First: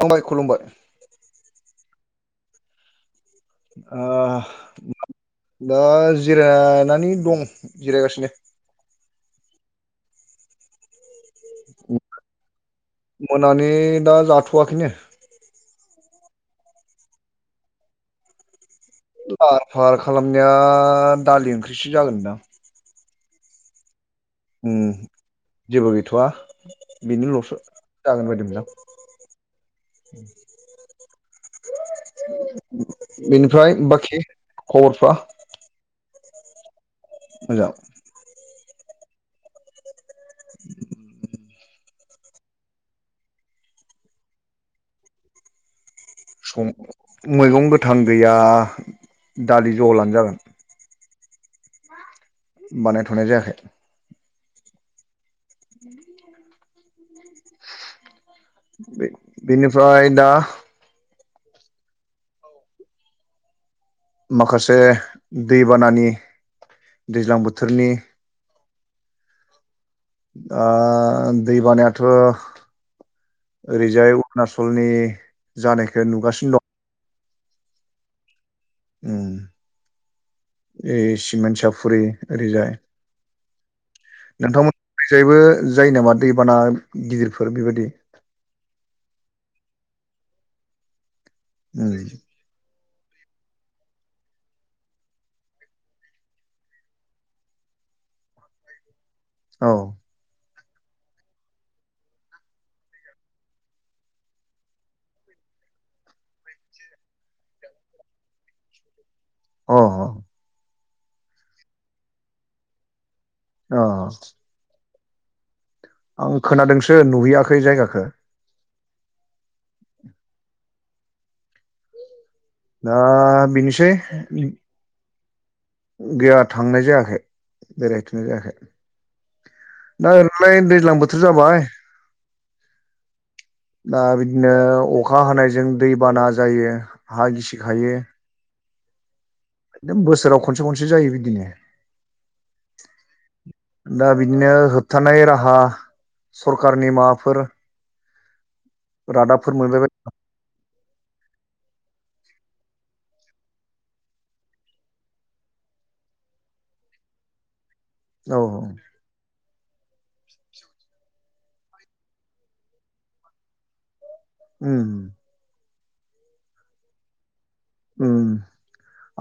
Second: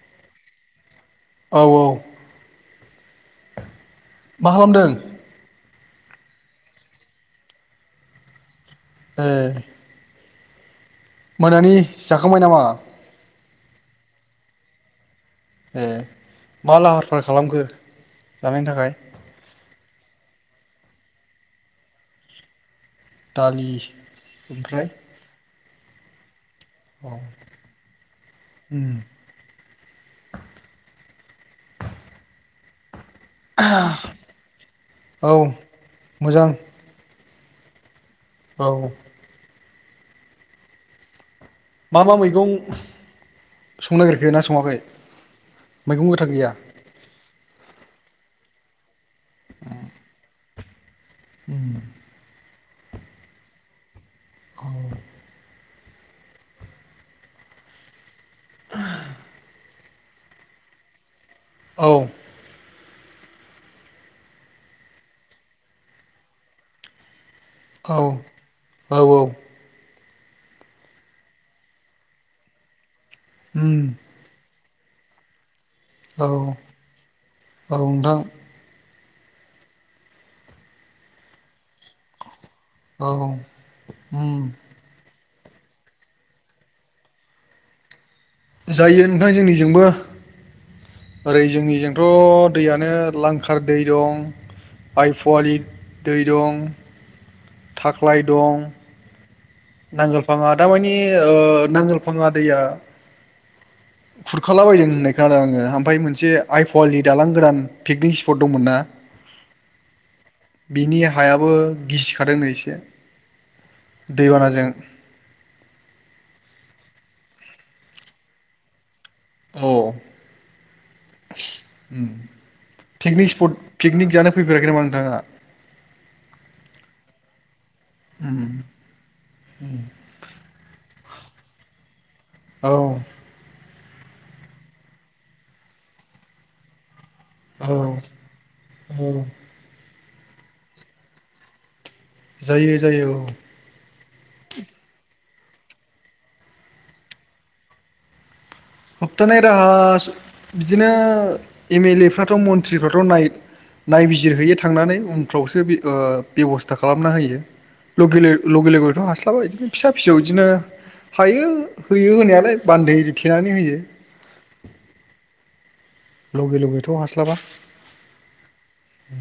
फंबाय खुलुमबाय। औ ओ मा खालामदों दाह जिरायनानै दं जिरायगासिनो ओ जाखांबाय नामा मोनानि दा जाथ'वाखैनो ए मा लाहार फाहार खालामखो जानायनि थाखाय लाहार फाहार खालामनाया दालि ओंख्रिसो जागोनदां दालि उम ओंख्रै जेबो गैथ'आ बिनो लसो जागोन बायदि उम मोनदों आं बेनिफ्राय बाखि खबरफ्रा औ मोजां मोजां ओ [inaudible] मा मा मैगं संनो नागिरखो ना सङाखै मैगं गोथां गैया सं मैगं गोथां गैया दालि जहल' आनो जागोन [inaudible] बानाय थनाय जायाखाय औ [inaudible] बिनिफ्राय दा औ माखासे दैबानानि दैज्लां बोथोरनि औ औ ओ दै बानायाथ' उम ओरैजाय अरनासल सलनि जानायखौ औ नुगासिनो दं औ नोंथां ए सिमन् सप फुरि औरैजाय औ उम नोंथांमोन फायबो जायो नामा दैबाना गिदिरफोर बेबायदि जायो नोंथां जोंनिजोंबो ओरै उम जोंनिजोंथ' दैयानो लांखार दै दं आइपुवालि दै दं थाख्लाय दं औ नांगोलफाङा दामानि ओ नांगोलफाङा दैया खुरखाला बायदों होननाय खोनादों आङो ओमफ्राय मोनसे आइ पुवालि दालां गोदान पिकनिक स्पट दंमोनना अ बिनि हायाबो गिसिखादों नो एसे अ दैबानाजों आं खोनादोंसो नुहैयाखै जायगाखौ औ ओ दा पिकनिक स्पट बेनोसै पिकनिक जानो फैफेराखै नामा नोंथाङा गैया थांनाय जायाखै बेरायथ'नाय उम जायाखै दा ओरैनोलाय दैज्लां बोथोर जाबाय औ दा बिदिनो अखा हानायजों दैबाना जायो हा औ गिसिखायो औ ए बोसोराव खनसे खनसे जायो बिदिनो जायो जायो औ दा बिदिनो होबथानाय राहा सरखारारनि माबाफोर होबथानाय रादाबफोर राहा मोनबायबाय बिदिनो एम एल ए‌ फ्राथ' मन्त्रिफ्राथ' नाय नायबिजिरहैयो थांनानै उनफ्रावसो ओ बेब'स्था खालामना होयो ल'केल औ ल'केलनिखौथ हास्लाबा बिदिनो फिसा फिसौ इदिनो हायो होयो होनायालाय बान्दै थेनानै होयो। उम लगे लगेथ' हास्लाबा उम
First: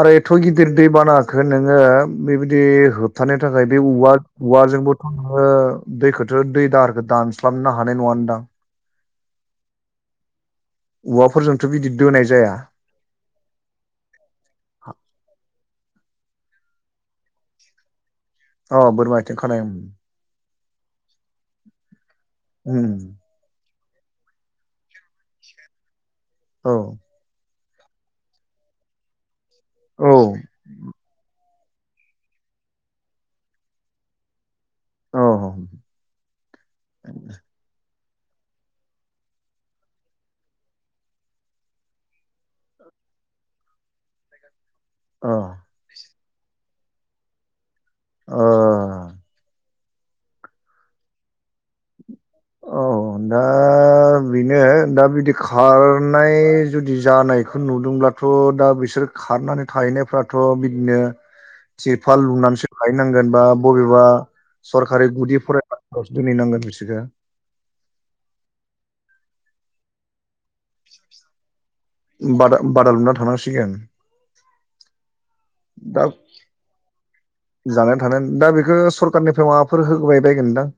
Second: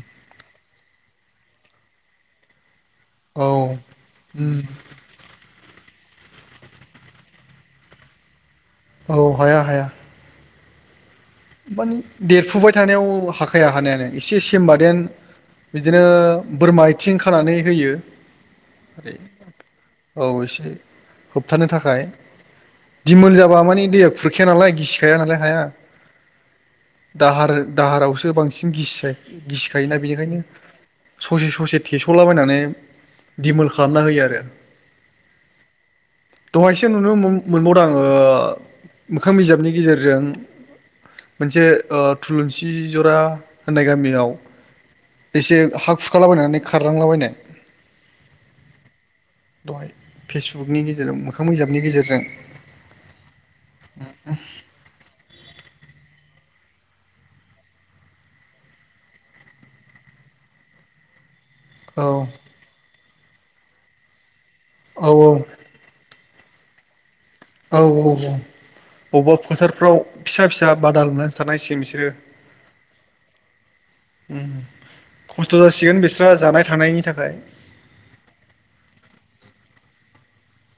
आरो एथ' गिदिर दै बानाखो नोङो बेबायदि होबथानो औ थाखाय बे औवा उम औवाजोंबोथ' नोङो दै‌ खौथ' दै दाहारखौ दानस्लाबनो हानाय नङा नोंदां? औ हाया हाया औवाफोरजोंथ' बिदि माने दोनाय जाया देरफुबाय थानायाव हाखाया हानायालाय एसे सेमबादेन बिदिनो बोरमा आथिं खानानै होयो। अ बोरमा आथिं खानाय उम औ एसे होबथानो थाखाय उम दिमोल जाबा मानि दैया खुरखाया नालाय गिसिखाया नालाय हाया। औ आरो दाहारावसो बांसिन गिसि गिसिखायोना बेनिखायनो औ ससे ससे थेस'लाबायनानै दिमोल खालामना होयो आरो। दहायसो नुनो मोन मोनबावदां ओ मोखां बिजाबनि गेजेरजों मोनसे ओ थुलुंसि ज'रा होननाय गामियाव औ बेसे हा खुरखालाबायनानै खारलांलाबायनाय ओ दहाय फेसबुकनि गेजेरजों मोखां मोजाबनि गेजेरजों। औ दा बेनो दा बिदि खार नाय जुदि जानायखौ नुदोंब्लाथ' दा बिसोर खारनानै थाहैनायफ्राथ' बिदिनो ओ औ तिरफाल लुनानैसो थाहैनांगोन बा बबेबा सरकारि औ गुदि फरायसाफोरावसो दोनहैनांगोन। फ्रिसोखा औ औ औ बबेबा फोथारफ्राव फिसा फिसा बादा लुनानैसो थानांसि बादा बादा लुना थानांसिगोन। उम खस्थ' जासिगोन दा बिस्रा जानाय थानायनि थाखाय जानानै थानो दा बेखौ सरखारारनिफ्राय माबाफोर होबाय बायगोन नोंदां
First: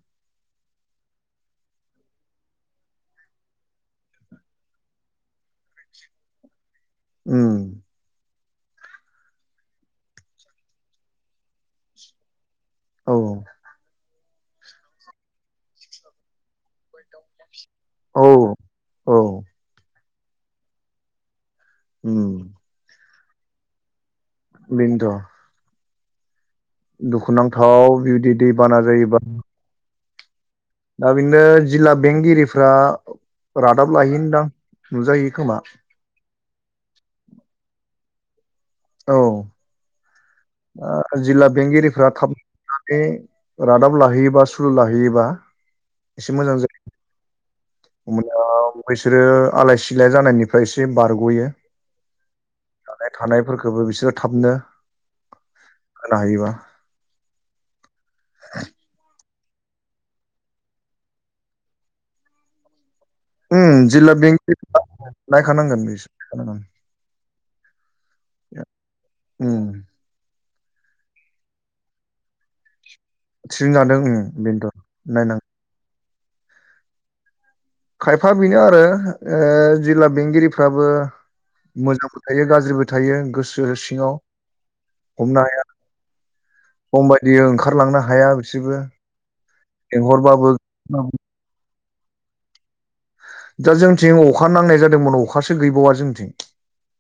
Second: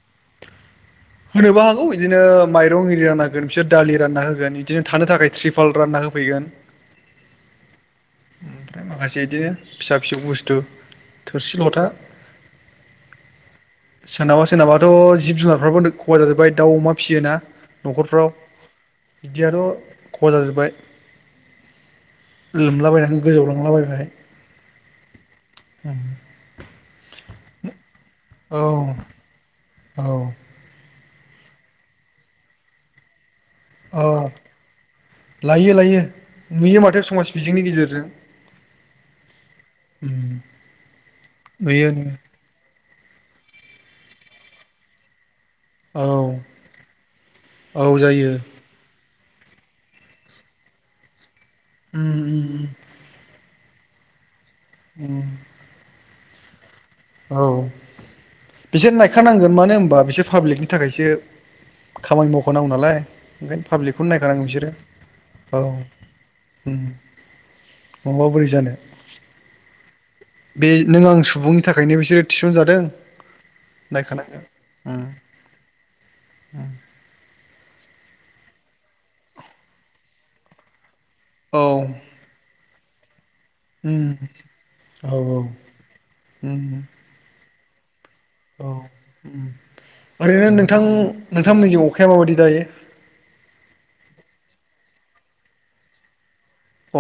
होनोबो हागौ बिदिनो माइरं हिरि रानना होगोन बिसोर दालि रानना होगोन बिदिनो थानो थाखाय त्रिपाल रानना होगोन। होफैगोन उम ओमफ्राय माखासे बिदिनो फिसा-फिसौ बुस्थु थोरसि लथा औ सोरनाबा सोरनाबाथ' जिब जुनारफ्राबो खहा जाजोब्बाय दाउ अ'मा फियोना। औ न'खरफ्राव औ बिदियाथ' खहा जाजोब्बाय उम लोमला बायनानै गोजौव लांजोबबाय। बेनोथ' उम दुखुनांथाव बिबदि दैबाना जायोबा औ दा बिदिनो जिल्ला बेंगिरिफ्रा रादाब औ लायोनदां नुजायो खोमा लायो लायो नुयो माथो समाज बिजोंनि गेजेरजों औ उम ओ जिल्ला नुयो बेंगिरिफ्रा नुयो थाब। [unintelligible] बे रादाब लाहैयोबा सुलु लाहैयोबा औ। औ [unintelligible] जायो ओ बैसोरो आलाय सिलाय जानायनिफ्राय एसे बारगयो। उम उम उम गोबो बिसोर थाबनो। [inaudible] खोनाहोयोबा। औ बिजोरनाय खारनांगोन मानो होनबा बिसोर पाब्लिकनि थाखायसो खामानि मावखानांगौ नालाय। जों उम पाब्लिकखौनो जिल्ला नायखानांगोन बेंगिरि बिसोरो औ नायखानांगोन बिसोर नायखानांगोन उम। नंङाबा बोरै जानो। उम बे नों आं सुबुंनि थाखायनो बिसोरो थिसनजादों। थिसनजादोंनो बेनोथ' नायनां। उम। खायफा बिनो आरो ओ जिल्ला बेंगिरिफ्राबो। उम औ मोजांबो थायो गाज्रिबो थायो गोस गोरो उम सिङाव औ हमनो हाया उम खमबायदि ओंखा औ उम लेंहरबाबो ओरैनो नोंथां नोंथांनिजो अखाया माबायदि दायो? दा जोंथिं अखा नांनाय जादोंमोन अखासो गैबावा जोंथिं।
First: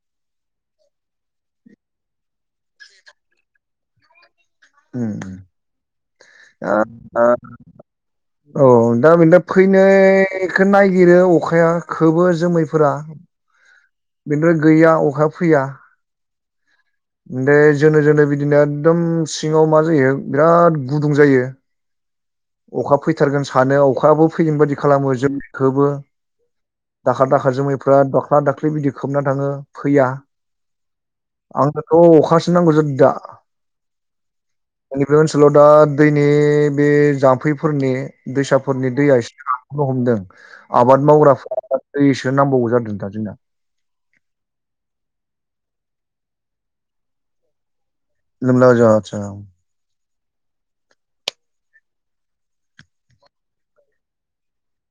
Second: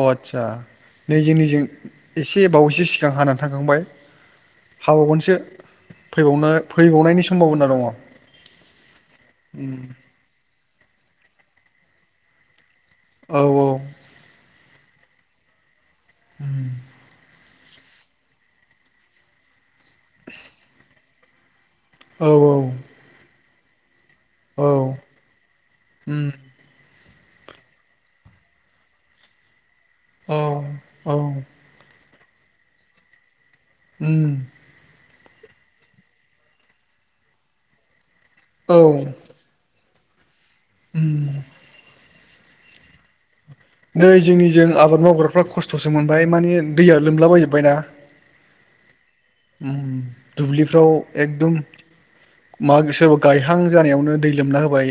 अ आदसा नै जोंनिजो एसे बावैसो सिखा हानानै थांखांबाय। हाबागनसो उम फैबावनो दा फैबावनायनि समभबना दङ। औ दा बेनदो उम फैनायखौ नायागिरो अखाया। खोबो जोमैफोरा औ औ बेनद्राय गैया अखा फैया। [inaudible] बे जोनो जोनो बिदिनो एदम सिङाव मा जायो बिराद गुदुं जायो। औ औ अखा फैथारगोन सानो अखा। आबाव फैगोन औ बायदि खालामो जों खोबो। उम दाखार दाखार जोमैफ्रा दाख्ला दाख्लि बिदि खोबना थाङो। औ औ। बेफोरखौ अखासो नांगौ जोदोंदा। उम। नैबे ओनसोलाव दा दैनि बे जाम्फैफोरनि औ दैसाफोरनि उम दैया एसे रान फोहमदों आबाद मावग्राफ्रा दैसो नांबावगो जादों दा जोंना। नै जोंनिजों आबाद मावग्राफ्रा खस्थसो मोनबाय माने दैया लोमलाबायजोबबायना। लोमला जा आदसा। दुब्लिफ्राव एकदम। मा गोसोरबा गायहां जानायावनो दै लोमना होबाय।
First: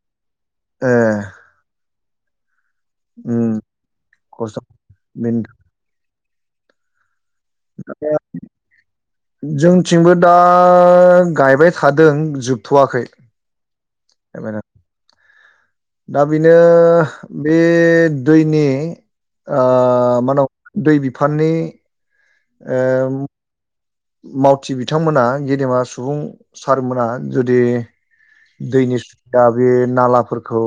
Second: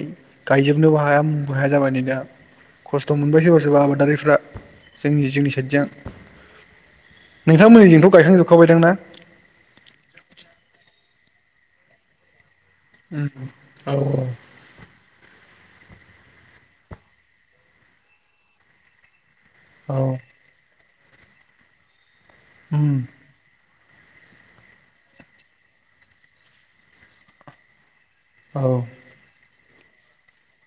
ए गायजोबनोबो हाया मुमबो हाया जाबाय नै दा खस्थ मोनबाय उम सोरबा सोरबा आबादारिफ्रा खस्थ' जोंनि जिंनि बेनो साइडजों। नोंथांमोननिजोंथ' [unintelligible] गायखांजोबखाबायदां ना जोंथिंबो दा। गायबाय थादों जोब उम औ औ। दा बेनो बे दैनि ओ औ मानग। दै बिफाननि ओ उम मावथि बिथांमोना गेदेमा सुबुं सारमोना जुदि औ दैनि सुबदा बे नालाफोरखौ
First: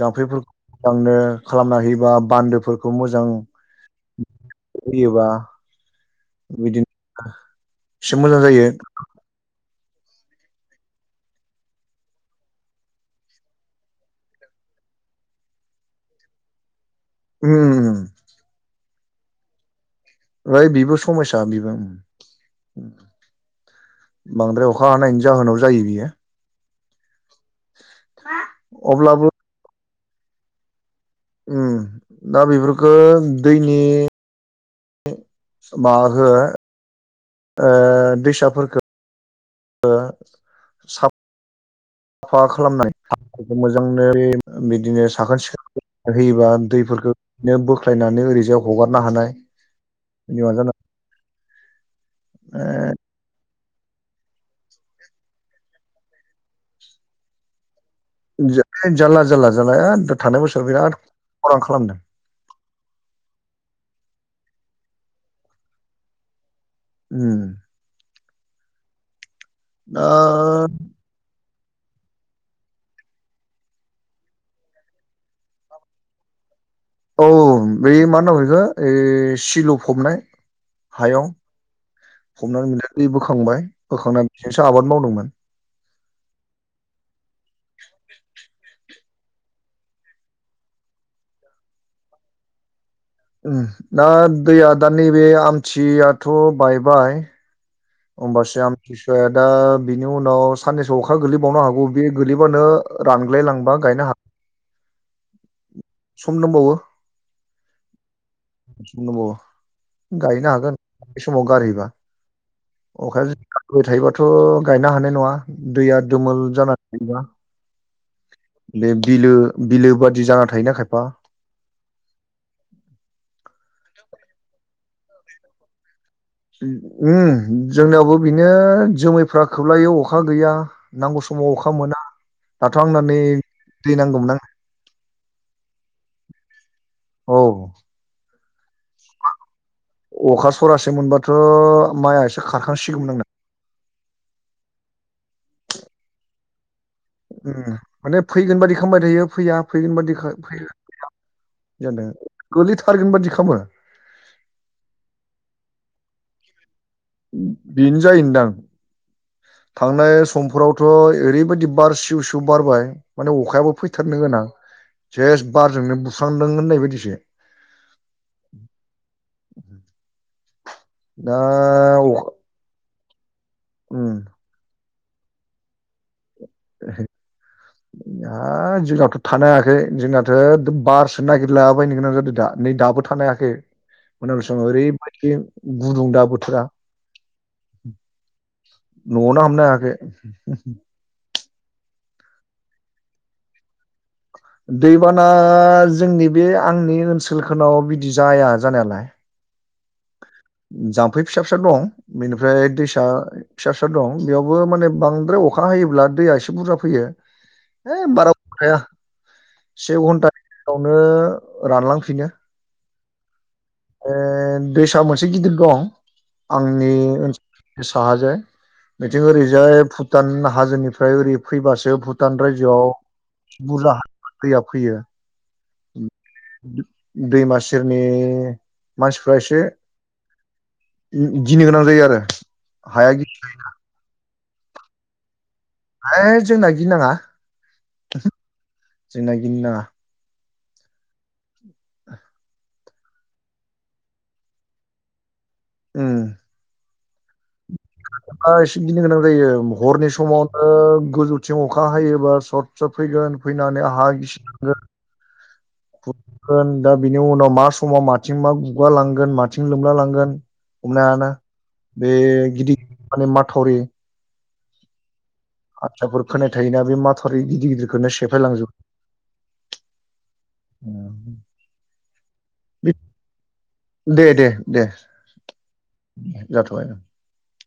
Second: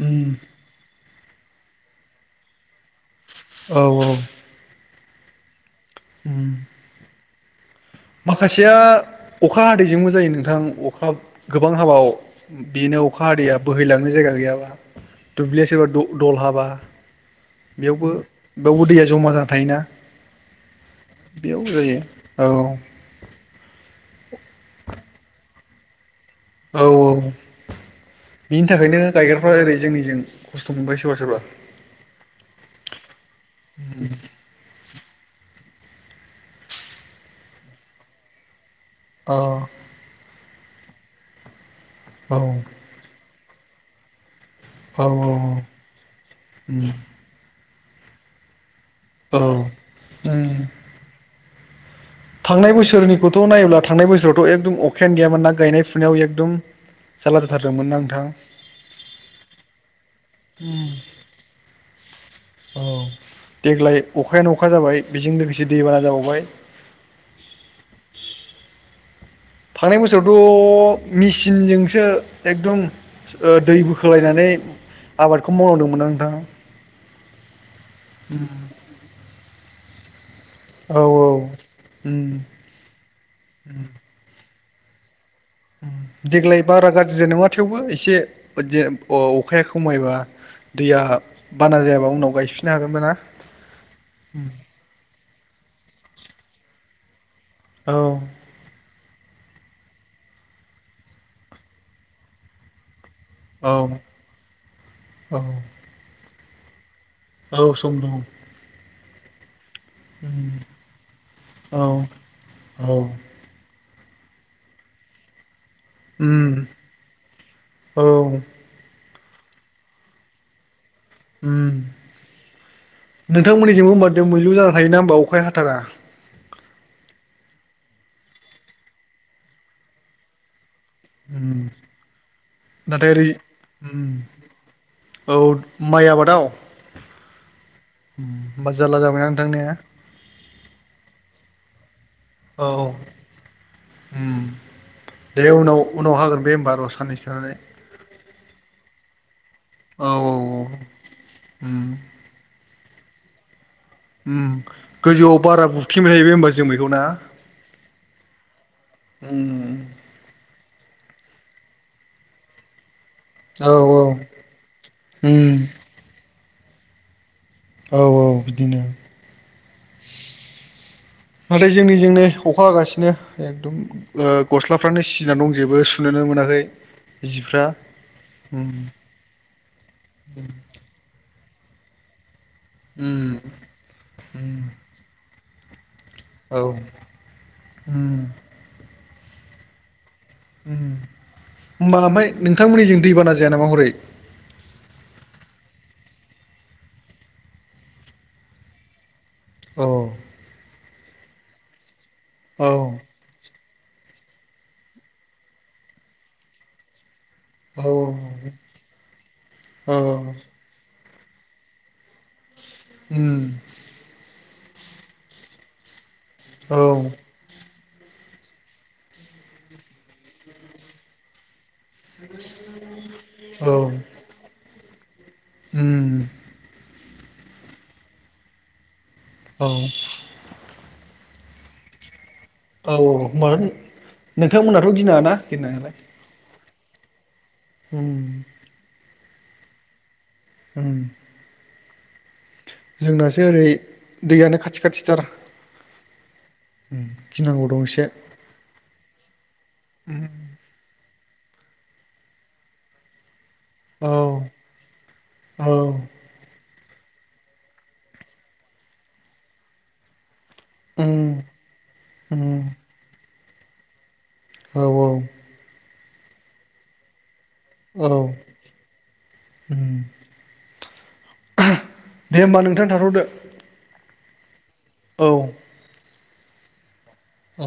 उम जाम्फैफोरखौ लांनो। खालामना होयोबा बान्दोफोरखौ मोज औ औ। बियोबा। उम एसे मोजां जायो। माखासेया अखा हादैजोंबो जायो नोंथां अखा गोबां हाबा बेनो अखा हादैया बोहैलांनो जायगा गैया। दुब्लिया सोरबा दल हाबा उम बेयावबो ओमफ्राय बेयावबो दैया जमा जाना थायोना। ओइ बेबो समयसा बेयाव बेबो जायो औ बांद्राय अखा हानायनि जाहोनाव जायो बियो। औ औ बिनि थाखायनो अब्लाबो गायग्राफ्रा ओरै जोंनिजों खस्थ मोनबायसो ओम दा बेफोरखौ दैनि माबा हो ओ दैसाफोरखौ अ ओ साप औ साफा खालामनायफोरखौ मोजांनो बे बिदिनो साखोन सिखोन होयोबा दैफोरखौ बिदिनो बोख्लायनानै ओरैजाव हगारनो हानाय औ [inaudible] थांनाय बोसोरनिखौथ नायोब्ला थांनाय बोसोराव फथ एकदम अखायानो गैयामोन ना गायनाय फुनायाव एकदम जारला जाथारदोंमोन आं जारला जारला जालाया थां बोसोराव बिराद खरां खालामदों। औ देग्लाय अखायानो अखा जाबाय बेजों लोगोसे दै बाना जाबावबाय। ओम। थांनाय बोसोरावथ' मिसि सिनजोंसो एकदम दै बोखोलायनानै आबादखौ मावनांदोंंमोनना नोंथां। औ बैमा मोनो ओइ बेखो सिल' फबनाय औ हायाव उम हबनानै मोनथ बोखांबाय बोखांनानै बेजोंसो आबाद मावदोंमोन। देग्लाय बारा गाज्रिद नङा थेवबो एसे अखाया खमायबा दैया बाना जायाबा उनाव गायफिननो हागोन। दा दैया दा नैबे आमथियाथ बायबाय औ होमबासो आं खिसुआ दा बिनि उनाव साननैसोआव अखा गोलैबावनो हागौ बे गोलैबानो रानग्लाय औ लांबा गायनो हाग औ सम दंबावो। औ सम दं। सम दं गायनो हागोन है समाव औ गारहैबा। औ अखा हाबाय थायोबाथ' गायनो हानाय नङा। दैया दोमोल उम जानानै थायोना? औ। बिलो बिलो बादि जाना थायोना खायफा उम नोंथांमोननिजोंमबो होमबा दोमैलु जाना थायो ना होमबा अखा हाथारा ओम जोंनियावबो बिनो जोमैफ्रा खोबलायो अखा गैया। नांगौ समाव उम अखा मोना। दाथ आंना नाथाय नै ओरै दै उम नांगौमोन ना औ माइ आबादाव औ होमबा जारला जाबायना नोंथांने अखा सरासे मोनबाथ माइआ एसे औ खारखांसिगौमोन आंना। उम दे उनाव उनाव हागोन बे होमबा रस उम माने फैगोन बादि खालामामबाय थायो फैया फैगोन औ बादि फै औ उम जादों गोलैथारगोन बादि खालामो। उम गोजौआव बारा बुख्रिबाय थायो बे होमबा जोमैखौ ना बेनो जायोनोंदां उम थांनाय समफोराव थ' ओरैबायदि बार सिउ सिउ बारबाय माने अखायाबो औ फैथारनो गोनां जेस्ट उम बारजोंनो बुस्रांदों होननाय बायदिसो। औ बिदिनो दा नाथाय जोंनिजोंनो अखा हागासिनो बिदिनो एकदम उम गस्लाफ्रानो सिजना दं जेबो सुो मोनाखै जिफोरा। हा जोंहथ' थानो हायाखै जोंनाथ' बारसो नागिरलाबायनो गोनां जादों दा। नै दाबो थनो उम हायाखै औ मोनाबिलि समाव ओरैबायदि गुदुं दा बोथोरा होमबा न'आवनो हाबनो हायाखै। उम। होनबाला बै नोंथांमोननिजों दैबाना जाया नामा हरै? [unintelligible] दैबाना जोंनि बे आंनि ओनसोलफोराव बिदि जाया जानायालाय। अ जाम्फै फिसा फिसा दं बेनिफ्राय औ दैसा फिसा फिसा दं बेयावबो माने बांद्राय अखा हायोब्ला दैया एसे बुरजा फैयो। औ है बाराबो थाया औ से घन्टानि गेजेरायावनो रानलांफिनो उम ओ दैसाआ मोनसे गिदिर दं औ आंनि ओनसोलाव। साहाजाय बिथिं ओरैजाय भुटान हाजोनिफ्राय ओरै फैबासो भुटान रायजोआव बुरजा दैया फैयो। दैमा सेरनि मानसिफ्रा एसे औ गिनो गोनां जायो आरो। औ औ हाया मा होन नोंथांमोनाथ' गिनाङाना? है जोंना गिनाङा। हम जोंना गिनो नाङा। उम जोंनासो ओरै दैयानो खाथि खाथिथार। उम उम एसे गिनो गोनां जायो हरनि समावनो गोजौ थिं अखा हायोबा सट सट फैगोन फैनानै हा औ गिसि थांगोन। औ खुरखागोन दा बिनि उनाव मा समाव माथिं मा गुगा लांगोन माथिं लोमला लांगोन हमनो हायाना बे गिदिर माने माथावरि औ औ आयथाफोर खोनाय थायोना बे माथा थावरि गिदिर औ गिदिरखौनो सेफायलांजोबो। दे होमबा नोंथां थाथ'दो। दे दे दे औ जाथ'बाय। औ